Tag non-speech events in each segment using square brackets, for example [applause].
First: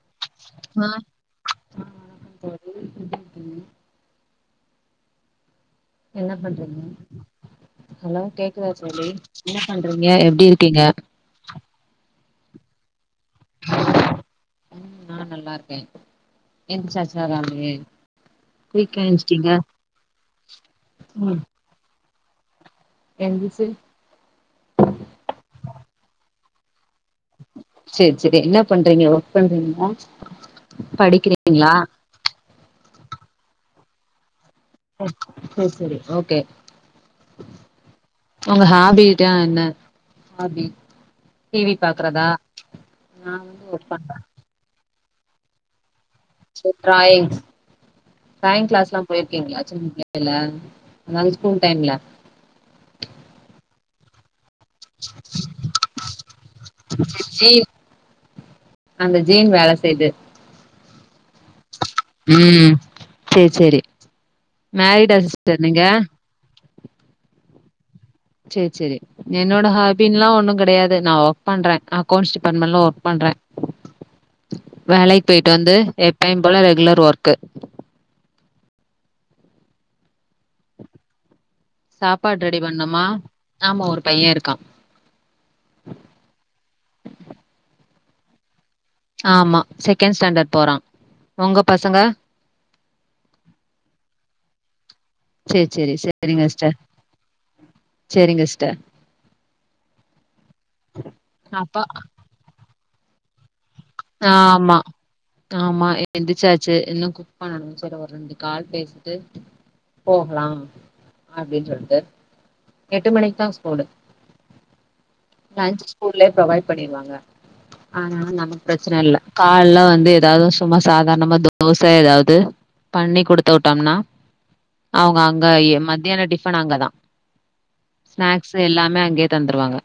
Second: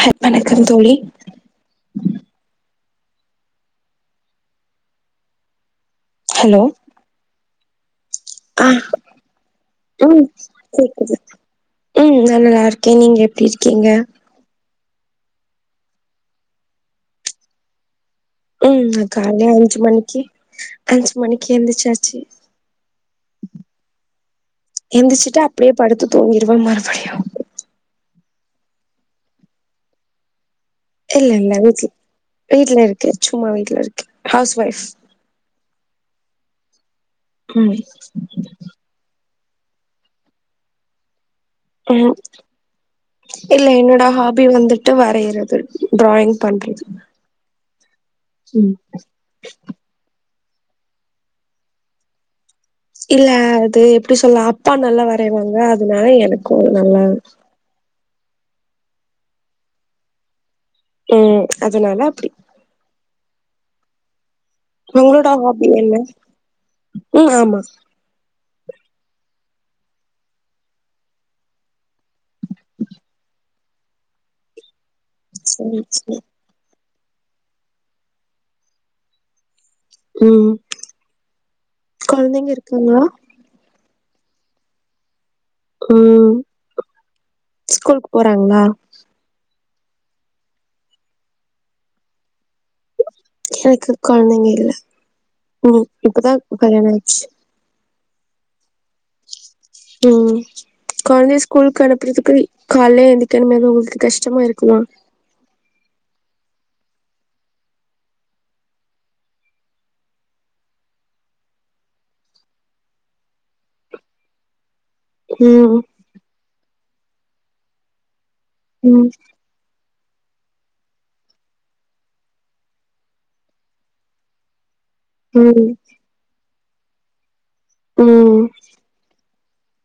ஹ வணக்கம் தோழி ஆ வணக்கம் தோழி எப்டி இருக்கீங்க என்ன ஹலோ பண்றீங்க ஹலோ ஆ கேக்குதா தோழி என்ன பண்றீங்க ம் எப்டி இருக்கீங்க கேக்குது ம் நா நல்லாருக்கே நீங்க எப்டி இருக்கீங்க ம் நா நல்லாருக்கே எந்திசாச்சா எல்லாருமே ம் அ கால்ல அஞ்சு மணிக்கு அஞ்சு மணிக்கு எந்திரிச்சாச்சு எந்திச்சு எந்திச்சிட்டு அப்டியே படுத்து தூங்கிடுவே மறுபடியு சேர் செரி என்ன பண்றீங்க ஒர்க் பண்றீங்ளா இல்ல இல்ல வீட்ல வீட்ல இருக்க சும்மா வீட்ல இருக்கே ஹவுஸ் ஒய்ஃப் ம் செர் செரி ஓகே ம் உங்க ஹாபி டா என்ன அப்டி டி வி ம் பாக்குறதா நா வந்து ஒர்க் பண்றே தீம் வந்துட்டு வரையிறது டிராயிங் சோ பண்றது டிராயிங்ஸ் டிராயிங் ம் கிளாஸ்ல்லா போயிருக்கீங்ளா சின்ன புள் யில அத அந்த ஸ்கூல் டைம்ல இல்ல அது எப்டி சொல்லா அப்பா நல்லா வரைவாங்க அதுனால எனக்கு நல்லா ஜி அந்த ஜீன் வேல செய்து ம் அதுனால ம் சேர் சேரி மேரிடா உங்ளோட சிஸ்டர் ஹாபி நீங்க என்ன ம் ஆமா சேர் செரி என்னோட ஹாபின்லா ஒன்னு கெடையாது நா ஒர்க் பண்றே அக்கௌன்ட்ஸ் டிபார்ட்மெண்ட்ல ஒர்க் பண்றே வேலைக் பொயிட்டு வந்து சரி சரி எப்பயு போல ரெகுலர் ஒர்க்கு ம் சாப்பாடு கொழந்தைங்க ரெடி இருக்குங்ளா பண்ணுமா ஆமா ஒரு பையெ இருக்கா ம் ஸ்கூலுக்கு போறாங்களா ஆமா செகெண்ட் ஸ்டாண்டர்ட் போறா ஒங்க பசங்க எனக்கு கொழந்தைங்க இல்ல சேரி ம் சேரி இப்பதா சேரிங்க சிஸ்டர் கல்யாணொ ஆச்சு சேரிங்க சிஸ்டர் ம் கொழந்தைய அப்பா ஸ்கூலுக்கு அனுப்புறதுக்கு கால்லே எந்திக்கனுமே [unintelligible] ஆமா ஆமா எந்திச்சாச்சு இன்னொ குக் பண்ணனு செரி ஒரு ரெண்டு கால் பேசிட்டு போகலாம் அப்டின் சொல்ட்டு எட்டு மணிக் தா ஸ்கூலு லஞ்ச் ம் ஸ்கூல்லயே ப்ரொவைட் பண்ணிருவாங்க ஆதுனால நமக்கு பிரச்சன ம் இல்ல கால்ல வந்து ஏதாவ்து சும்மா சாதார்ணமா தோச ஏதாவ்து பண்ணி குடுத்து விட்டோம்னா அவுங்க ம் அங்கயெ மத்தியான டிஃபன் அங்கதா ம் ஸ்நாக்ஸ் எல்லாமே அங்கே தந்துருவாங்க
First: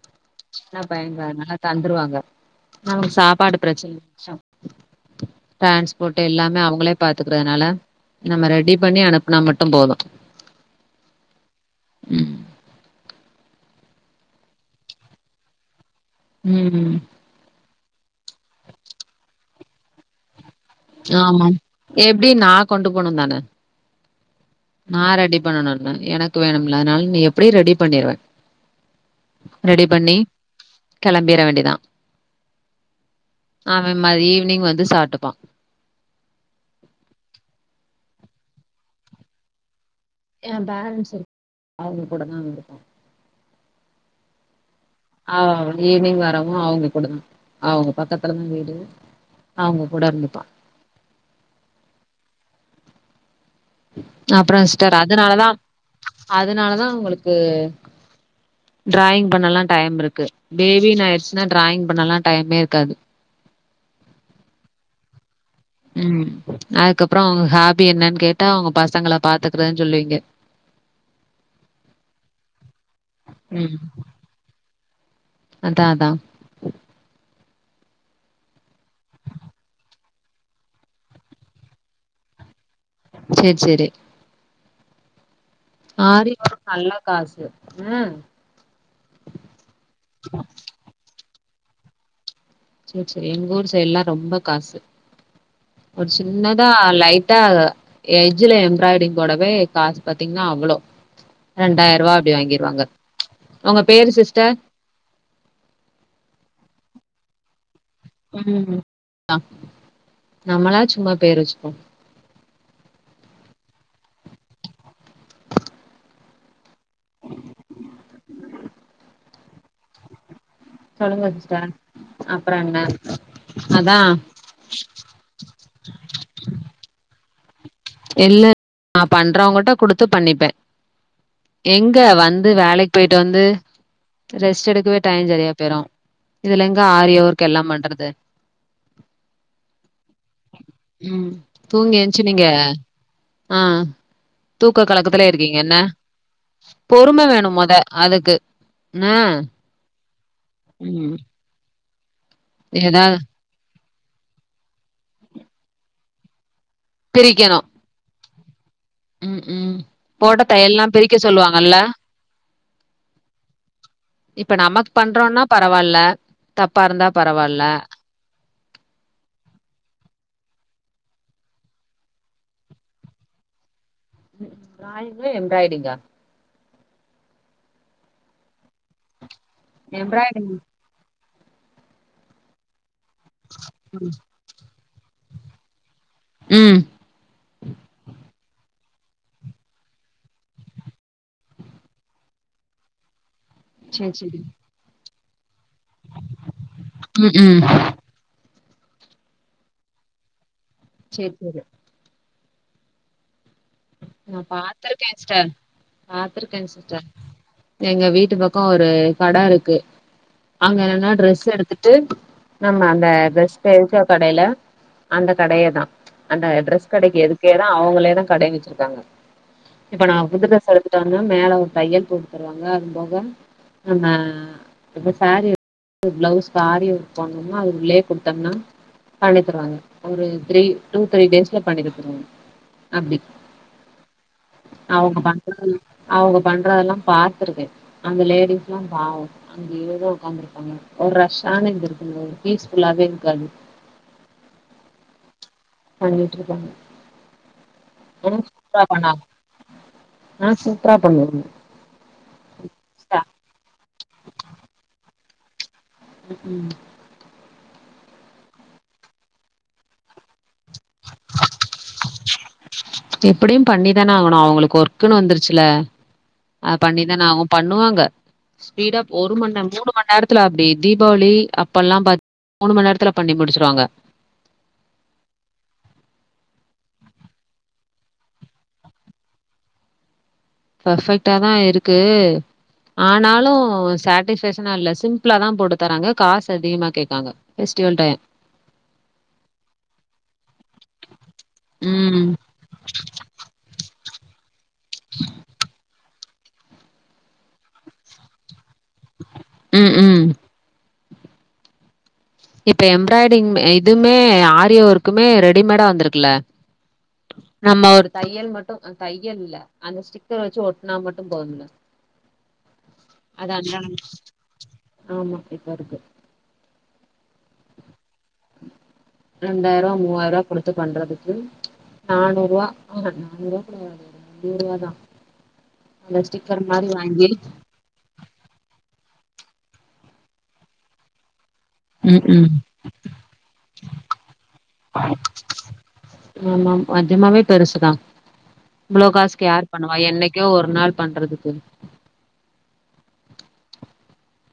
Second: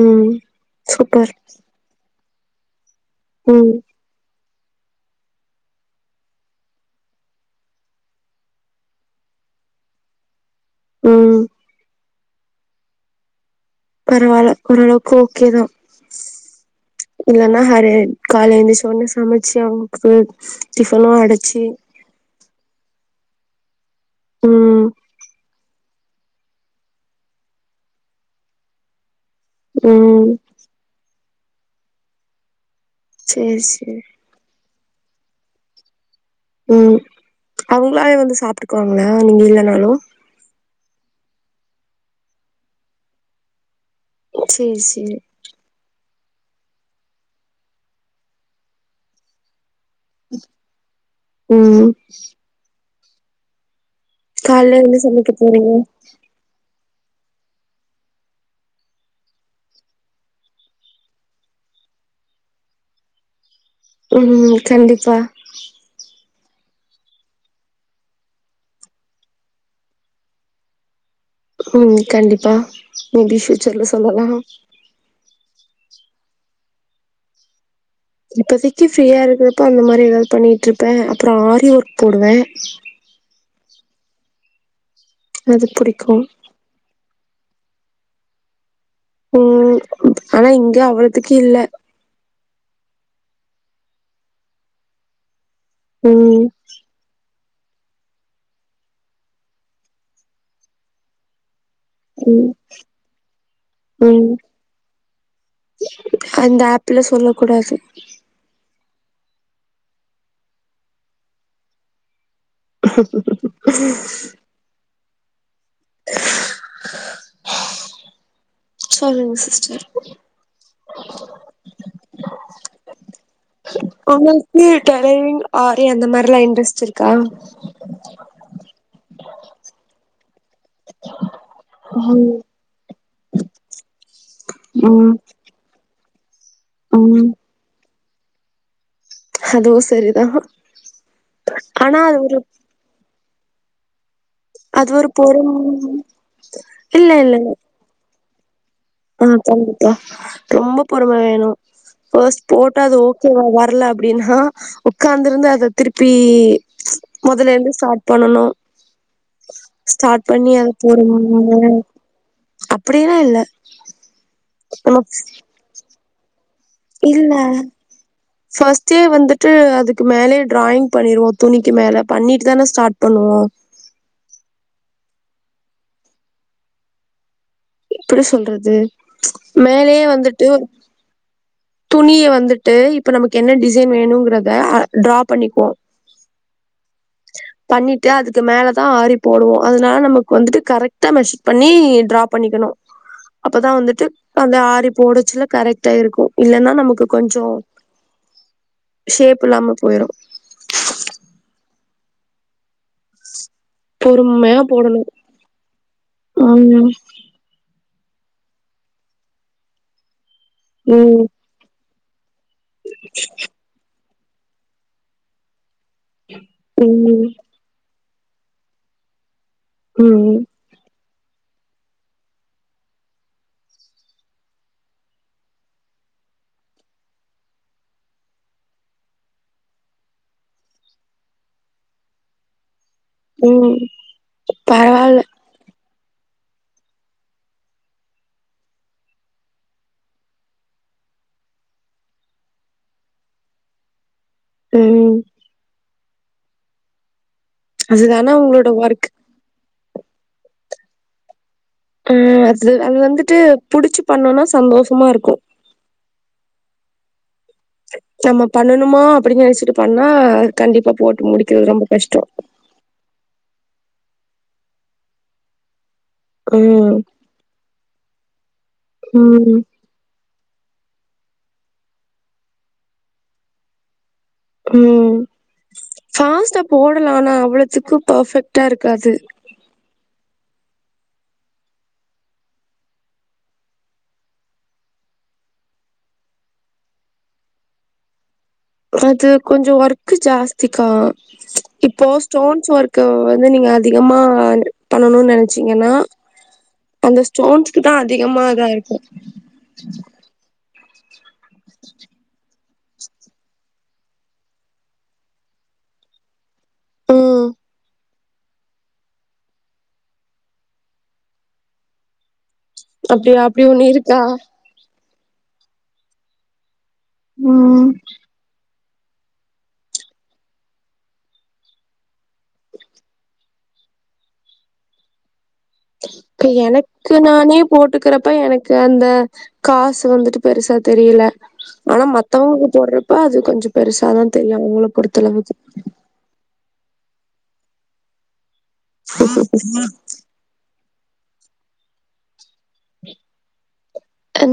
ம் சூப்பர் துருவாங்க சாப்பாடு ம் பிரச்சன டிரான்ஸ்போர்ட் எல்லாமே அவுங்களே பாத்துக்குறதுனால நம்ம ரெடி பண்ணி அனுப்புனா மட்டு போது ம் ம் பரவால்ல ஓரளவுக்கு ஓகே தா ம் இல்லன்னா ஹரெ கால்ல எந்துச்ச ஒட்னே சமைச்சு அவுங்களுக்கு ஆமா எப்டியு நா கொண்டு போனு தானே ம் நா ரெடி பண்ணணுனு எனக்கு வேணும்ல அதுனால நீ எப்டி ரெடி பண்ணிருவே ரெடி பண்ணி ம் கெளம்பிற வேண்டிதா சேரி அவெ சேரி மதி ஈவினிங் வந்து சாப்ட்டுப்பா ம் அவுங்களாவே வந்து சாப்ட்டுக்குவாங்களா நீங்க இல்லனாலு ஏ பேரன்ஸ் இரு அவுங்க கூட தா இருப்பா சேரி சேரி ஆ ஈவினிங் வரவு அவங்க கூட தா அவ்ங்க பக்கத்துலதா வீடு அவங்க கூட இருந்துட்டோ ம் அப்பற கால்ல என்ன சிஸ்டர் சமைக்க அதனாலதா போறீங்க அதனாலதா உங்களுக்கு டிராயிங் பண்ணலா டைம் இருக்கு பேபின்னு ஆயிடுச்சுன்னா டிராயிங் பண்ணலா டைமே இருக்காது ம் கண்டிப்பா ம் அதுக்கப்புறோ உங்க ஹாபி என்னன்னு கேட்டா உங்க பசங்களை பாத்துக்குறதுன்னு சொல்லுவீங்க ம் கண்டிப்பா மேபி ம் ஃப்யூச்சர்ல சொல்லலா அதா அதா இப்பதைக்கி ஃப்ரீயா இருக்கிறப்ப அந்த மாரி ஏதாவது பண்ணிட்டு இருப்பே அப்பற ஆரி ஒர்க் போடுவே சேரி சேரி அது புடிக்கு ஆரி ஓர்க் நல்லா காசு ம் ம் ஆனா இங்க அவ்ளதுக்கு இல்ல சேரி சேரி எங்க ஊர் சைடல்லா ரொம்ப காசு ஒரு ம் சின்ன தா லைட்டா எஜ்ல எம்ப்ராய்டரிங் போடவே காசு பாத்தீங்கன்னா அவ்ளோ ரெண்டாயிர ரூபா அப்டி ம் வாங்கிருவாங்க உங்க பேரு ம் சிஸ்டர் அந்த ஆப்ல சொல்ல கூடாது ம் த நம்மளா சும்மா பேரு வச்சுப்போ சொல்லுங்க சிஸ்டர் சொல்லுங்க சிஸ்டர் அப்பற என்ன அதா நீ டெயலரிங் ஆரி அந்த மாரி எல்லா இன்ட்ரெஸ்ட் இருக்கா இல்ல நா பண்றவங்கிட்ட குடுத்து பண்ணிப்பே எங்க ம் வந்து வேலைக்கு போயிட்டு வந்து ரெஸ்ட் எடுக்கவே ம் டைம் சரியா போயிரு இதுல எங்க ஆரி ம் ஒர்க் எல்லா பண்றது அதுவு சரிதா ம் ஆனா அது ஒரு அ தூக்க அது ஒரு கலக்கத்துல பொறும் இருக்கீங்க என்ன இல்ல பொறும வேணு மொத அதுக்கு ஆ ம் கண்டிப்பா ரொம்ப பொறும ம் வேணு ஃப்ஸ் போட்டு அது ஏதா ஓகேவா வரல அப்பிடின்னா உக்காந்துருந்து அத திருப்பி பிரிக்கணு மொதலேருந்து ஸ்டாட் பண்ணனும் ம் ம் போட்ட தையல்லா பிரிக்க பொறுமையா சொல்லுவாங்கல்ல அப்டிலா இல்ல இப்ப நமக் நம்ம பண்றோன்னா பரவால்ல தப்பாருந்தா பரவால்ல ஃபஸ்ட்டே வந்துட்டு அதுக்கு மேலயே ட்ராயிங் பண்ணிருவோ துணிக்கி மேல பண்ணிட்டுதான ஸ்டாட் பண்ணுவோ ட்ராயிங்ல எம்ராய்டிங்கா எப்பிடி சொல்றது மேலயே வந்துட்டு எம்ப்ராய்டிங் துணிய வந்துட்டு இப்ப நமக்கு என்ன டிசைன் வேணுங்கறத அ ட்ரா பண்ணிப்போ ம் பண்ணிட்டு அதுக்கு மேலதா ஆரி போடுவோ அதனால் நமக்கு வந்துட்டு கரெக்ட்டா மெஷர் பண்ணி ட்ரா பண்ணிக்கணு அப்பதா வந்துட்டு சேர் சேரி அந்த ஆரி போடச்சுல கரெக்ட்டா இருக்கு இல்லன்னா நமக்கு ம் கொஞ்சோ ம் ஷேப்பில்லாம போயிரு சேரி தோழி நா பொறுமையா போடணு பாத்துருக்கேஸ்டர் பாத்துருக்கே ம் சிஸ்டர் எங்க வீட்டு பக்கோ ஒரு கட இருக்கு அங்க என்னனா ம் ட்ரெஸ் எடுத்துட்டு நம்ம அந்த ட்ரெஸ் தெரிஞ்சோ கடைல அந்த கடையே தா அந்த ட்ரெஸ் கடைக்கி எ ம் இதேதா அவுங்ளே தா கடை வச்சிருக்காங்க இப்ப நா ம் புது ட்ரஸ் எடுத் தோன்னா மேல ஒரு தையல் போட்டுத்தருவாங்க அது போக நம்ம இப்ப சாரீ எடுத் பிளவுஸ்க் ஆரி ஒர்க் போட்ணும்னா அது உள்ளே குடுத்தம்னா பண்ணி தருவாங்க ஒரு த்ரீ டூ த்ரீ டேஸ்ல பண்ணி குடுத்துருவாங்க அப்டி ம் பரவால்ல அவுங்க பண்றதல்லா பாத்துருக்கே அந்த லேடிஸ்லா பாவோ அங்கயேதா ஒக்காந்துருப்பாங்க ஒரு ரஷ்ஷான இது இருக்கும்ல பீஸ் ஃபுல்லாவே இருக்காது ம் பண்ணிட்ருக்காங்க அ அதுதான உங்களோட சூப்ரா ஒர்க் பண்ணுவாங்க அ சூப்ரா பண்ணுவாஙக் ம் அது அது வந்துட்டு புடிச்சு பண்ணோனா சந்தோஷமா இருக்கு ம் ம் நம்ம பண்ணணுமா அப்பிடின் நெனச்சிட்டு பண்ணா கண்டிப்பா போட்டு முடிக்கிறது ரொம்ப கஷ்டோ எப்பிடியு பண்ணிதான ஆவுணு அவுங்குளுக்கு ஒர்க்குனு வந்துருச்சுல அத ம் பண்ணிதான ஆவு பண்ணுவாங்க ஸ்பீடா ஒரு ம் மண்நேம் மூணு மண் நேர த்துல அப்டி தீபாவளி அப்பல்லா பா மூணு மண்நேரத்துல பண்ணி முடிச்சுருவாங்க ம் ஃபாஸ்ட்டா போடலா ஆனா அவ்ளவுத்துக்கு பர்ஃபெக்ட்டா இருக்காது பர்ஃபெக்ட்டாதா இருக்கு ஆனாலு சாட்டிஸ்ஃபேக்ஷனா இல்ல சிம்ப்புளாதா போட்டு தராங்க காஸ் அதிகமா கேக்காங்க ஃபெஸ்ட்டிவல் டைய அது கொஞ்சோ ஒர்க்கு ஜாஸ்திக்கா இப்போ ம் ஸ்டோன்ஸ் ஒர்க்கு வ ந்து நீங்க அதிகமா பண்ணணு நெனச்சீங்கன்னா அந்த ஸ்டோன்ஸ்க்குதா அதிகமா இதாயிருக்கு ம் ம் இப்ப எம்ப்ராய்டிங் மே இதுமே ஆரி ஒர்க்குமே ரெடிமேடா வந்துருக்ல ம் நம்ம ஒரு தையல் மட்டு அ தையல் இல்ல அந்த ஸ்டிக்கர் வச்சு ஒட்னா மட்டு போதுல அப்டியா அப்டி ஒண்ணு இருக்கா ஆமா இப்ப இருக்கு ம் ரெண்டாயிர ரூவா மூவாயிர ரூவா குடுத்து பண்றதுக்கு நானூறு ரூவா ஆஹ நானூறு ரூபா கூட வராது அ நூறுவா தா அந்த இப்ப ஸ்டிக்கர் மாரி எனக்கு வாங்கி நானே போட்டுக்கறப்ப எனக்கு அந்த காசு வந்துட்டு பெருசா தெரில ஆனா ம் ம் மத்தவங்க போட்றப்ப அது கொஞ்ச பெருசாதா தெரியு அவுங்ளுக் பொறுத்தளவுக் ஆமா நெஜமாவே பெருசுதா இவ்ளோ காஸ்க்கு யார் பண்ணுவா என் னைக்கா ஒரு நாள் பண்றதுக்கு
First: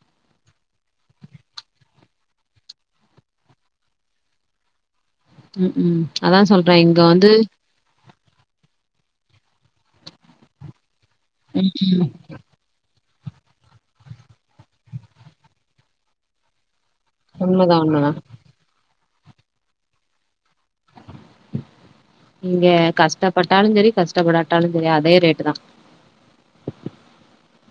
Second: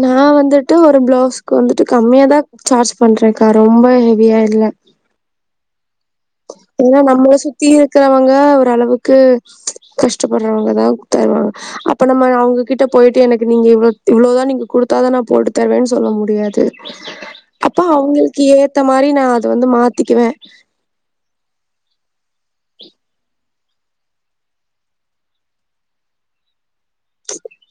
நா வந்துட்டு ஒரு பிளவுஸ்க்கு வந்துட்டு கம்மியா தா சார்ஜ் பண்றேக்கா ரொம்ப ஹெவியா இல்ல ம் ம் அதா சொல்றே ஏன்னா இங்க வந்து நம்மள சுத்தி இருக்கிறவங்க ஓரளவுக்கு கஷ்டப் படுறவங்கதா தருவாங் ம் ம் அப்ப நம்ம அவுங் கிட்ட போய்ட்டு எனக்கு நீங்க இவ்வளோ இவ்வளோதா நீங்க கொடுத்தா நா போட்டு தருவேன்னு சொல்ல முடியாது உண்மதா அப்போ உண்மதா அவங்களுக்கு ஏத்த மாரி நா அத வந்து மாத்திக்குவே நீங்க கஷ்டப்பட்டாலும் சரி கஷ்டப்படாட்டாலும் சரி அதே ரேட்டு தா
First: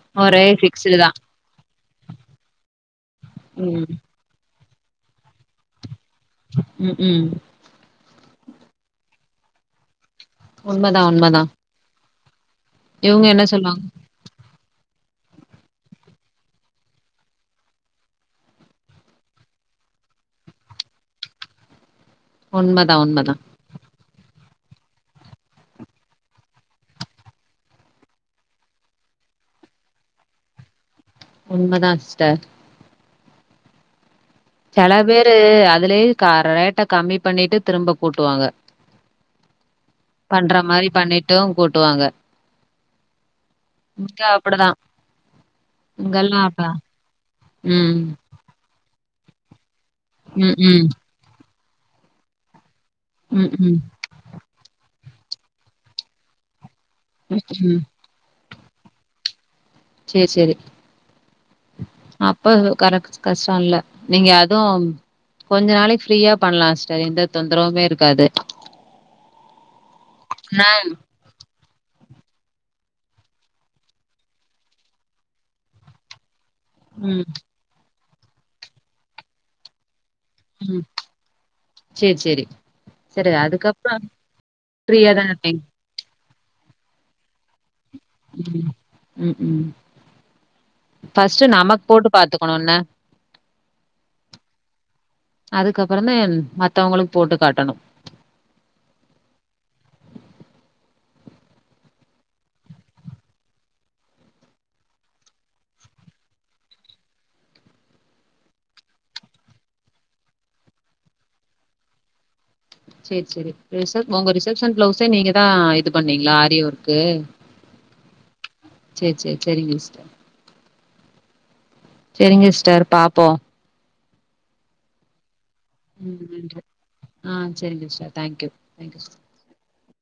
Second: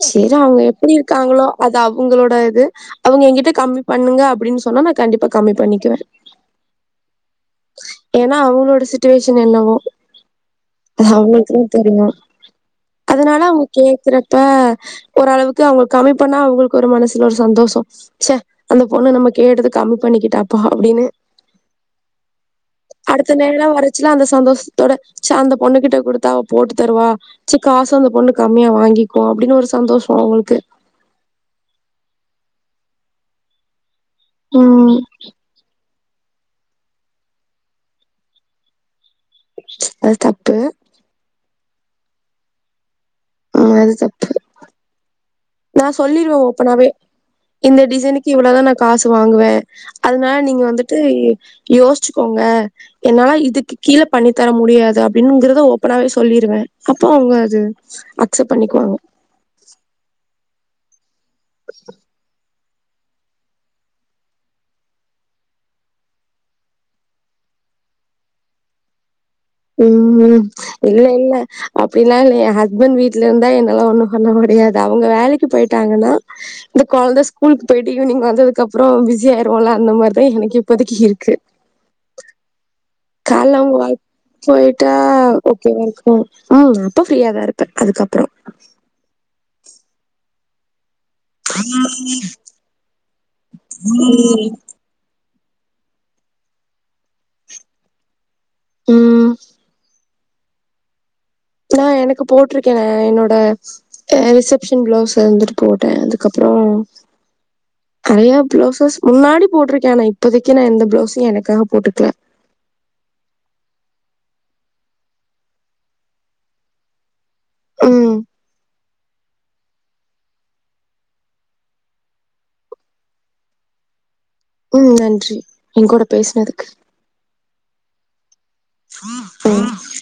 சேரி ஒரே அவங்க எப்டி ஃபிக்ஸ்டு தா இருக்காங்களோ அது அவங்களோட இது அவங்க எங்கிட்ட கம்மி ம் பண்ணுங்க அப்டின்னு சொன்னா நா கண்டிப்பா கம்மி பண்ணிக்குவே ம் ம் ஏன்னா அவங்களோட சுட்டுவேஷன் என்னவோ உண்மதா உண்மதா அவங்களுக்கு தெரியுமா இவங்க அதனால என்ன அவங்க சொல்லுவாங்க கேக்குற இப்ப ஓரளவுக்கு அவங்களுக்கு கம்மி பண்ணா அவங்களுக்கு ஒரு மனசுல ஒரு சந்தோஷம் ச அந்த பொண்ணு நம்ம கேட்டதும் கம்மி பண்ணிக்கிட்டாப்பா அப்டின்னு ஒன்மந்த் அடுத்த நேரம் வரைச்சல அந்த சந்தோஷத்தோட ச அந்த பொண்ணு கிட்ட கொடுத்தா அவ போட்டு தருவா ச காசு அந்த பொண்ணு கம்மியா வாங்கிக்கும் அப்டின்னு ஒரு சந்தோஷம் அவங்களுக்கு உண்மதா சிஸ்டர் சில ம் பேரு அதுலயே க ரேட்டை கம்மி பண்ணிட்டு திரும்ப கூட்டுவாங்க அது பண்ற தப்பு மாரி பண்ணிட்டும் கூட்டுவாங்க முஸ்டா அப்டிதா நான் சொல்லிருவே ஓப்பனாவே இந்த ம். டிசைனுக் இவ்வளதா நா காசு வாங்குவே அதனால ம், நீங்க ம். வந்துட்டு யோசிச்சுக்கோங்க என்னாலா ம், இதுக்கு ம். கீழ பண்ணி தர முடியாது அப்டிங்குறத ஓப்பனாவே சொல்லிருவே அப்போ அவங்க அது ம். அக்சப்ட் பண்ணிக்குவாங்க சேரி சேரி அப்ப அது கரட் கஷ்டம் இல்ல நீங்க அதும் கொஞ்ச நாளைக்கு ஃப்ரீயா பண்ணலா சிஸ்டர் எந்த தொந்தரவுமே இருக்காது ம் ம் ஆனா இல்ல இல்ல அப்டில்லாம் இல்ல என் ஹஸ்பண்ட் வீட்ல இருந்தா என்னாலா ஒண்ணும் பண்ண முடியாது அவங்க வேலைக்கு போயிட்டாங்கன்னா இந்த கொழந்த ம், ஸ்கூலுக்கு போயிட்டு ஈவினிங் வந்ததுக்கு அப்புறம் பிஸி ஆயிருவோல்ல அந்த மாரிதா எனக்கு இப்பதக்கு இருக்கு சேரி சேரி கால அவங்க ஒர்க் போயிட்டா ஃப்ரீயா தான இருப்பீங்க. ஓகே வா ருக்கும் ஆ ரொப்ப ஃப்ரியாதா இருப்பே அதுக்கப்புறம் ம் ம் ம் ம் பஸ்ட்டு நம்ம போட்டு பாத்துக்கணு என்ன அதுக்கப்புற தா மத்தவங்களுக்கு போட்டு காட்டணு ம் அக்சுவளா எனக்கு போட்டிருக்கே என்னோட ரிசப்ஷன் பிளவுஸ் வந்துட்டு போட்டே அதுக்கப்புற நறையா பிளவுசஸ் முன்னாடி போட்டிருக்கே ஆனா இப்போதைக்கி நா எந்த பிளவுஸு எனக்காக போட்டுக்கல சரி சரி ரிச உங்க ரிசப்ஷன் பிளவுஸே நீங்க தா இது பண்ணீங்களா ஆரி ஒர்க்கு ம் சேரி சேரி சேரிங்க சிஸ்டர் சரிங்க சிஸ்டர் பாப்போம் ம் நன்றி எங்கூட ம் நன்றி பேசுனதுக்கு ஆ சரிங்க sister thank you thank you so [unintelligible]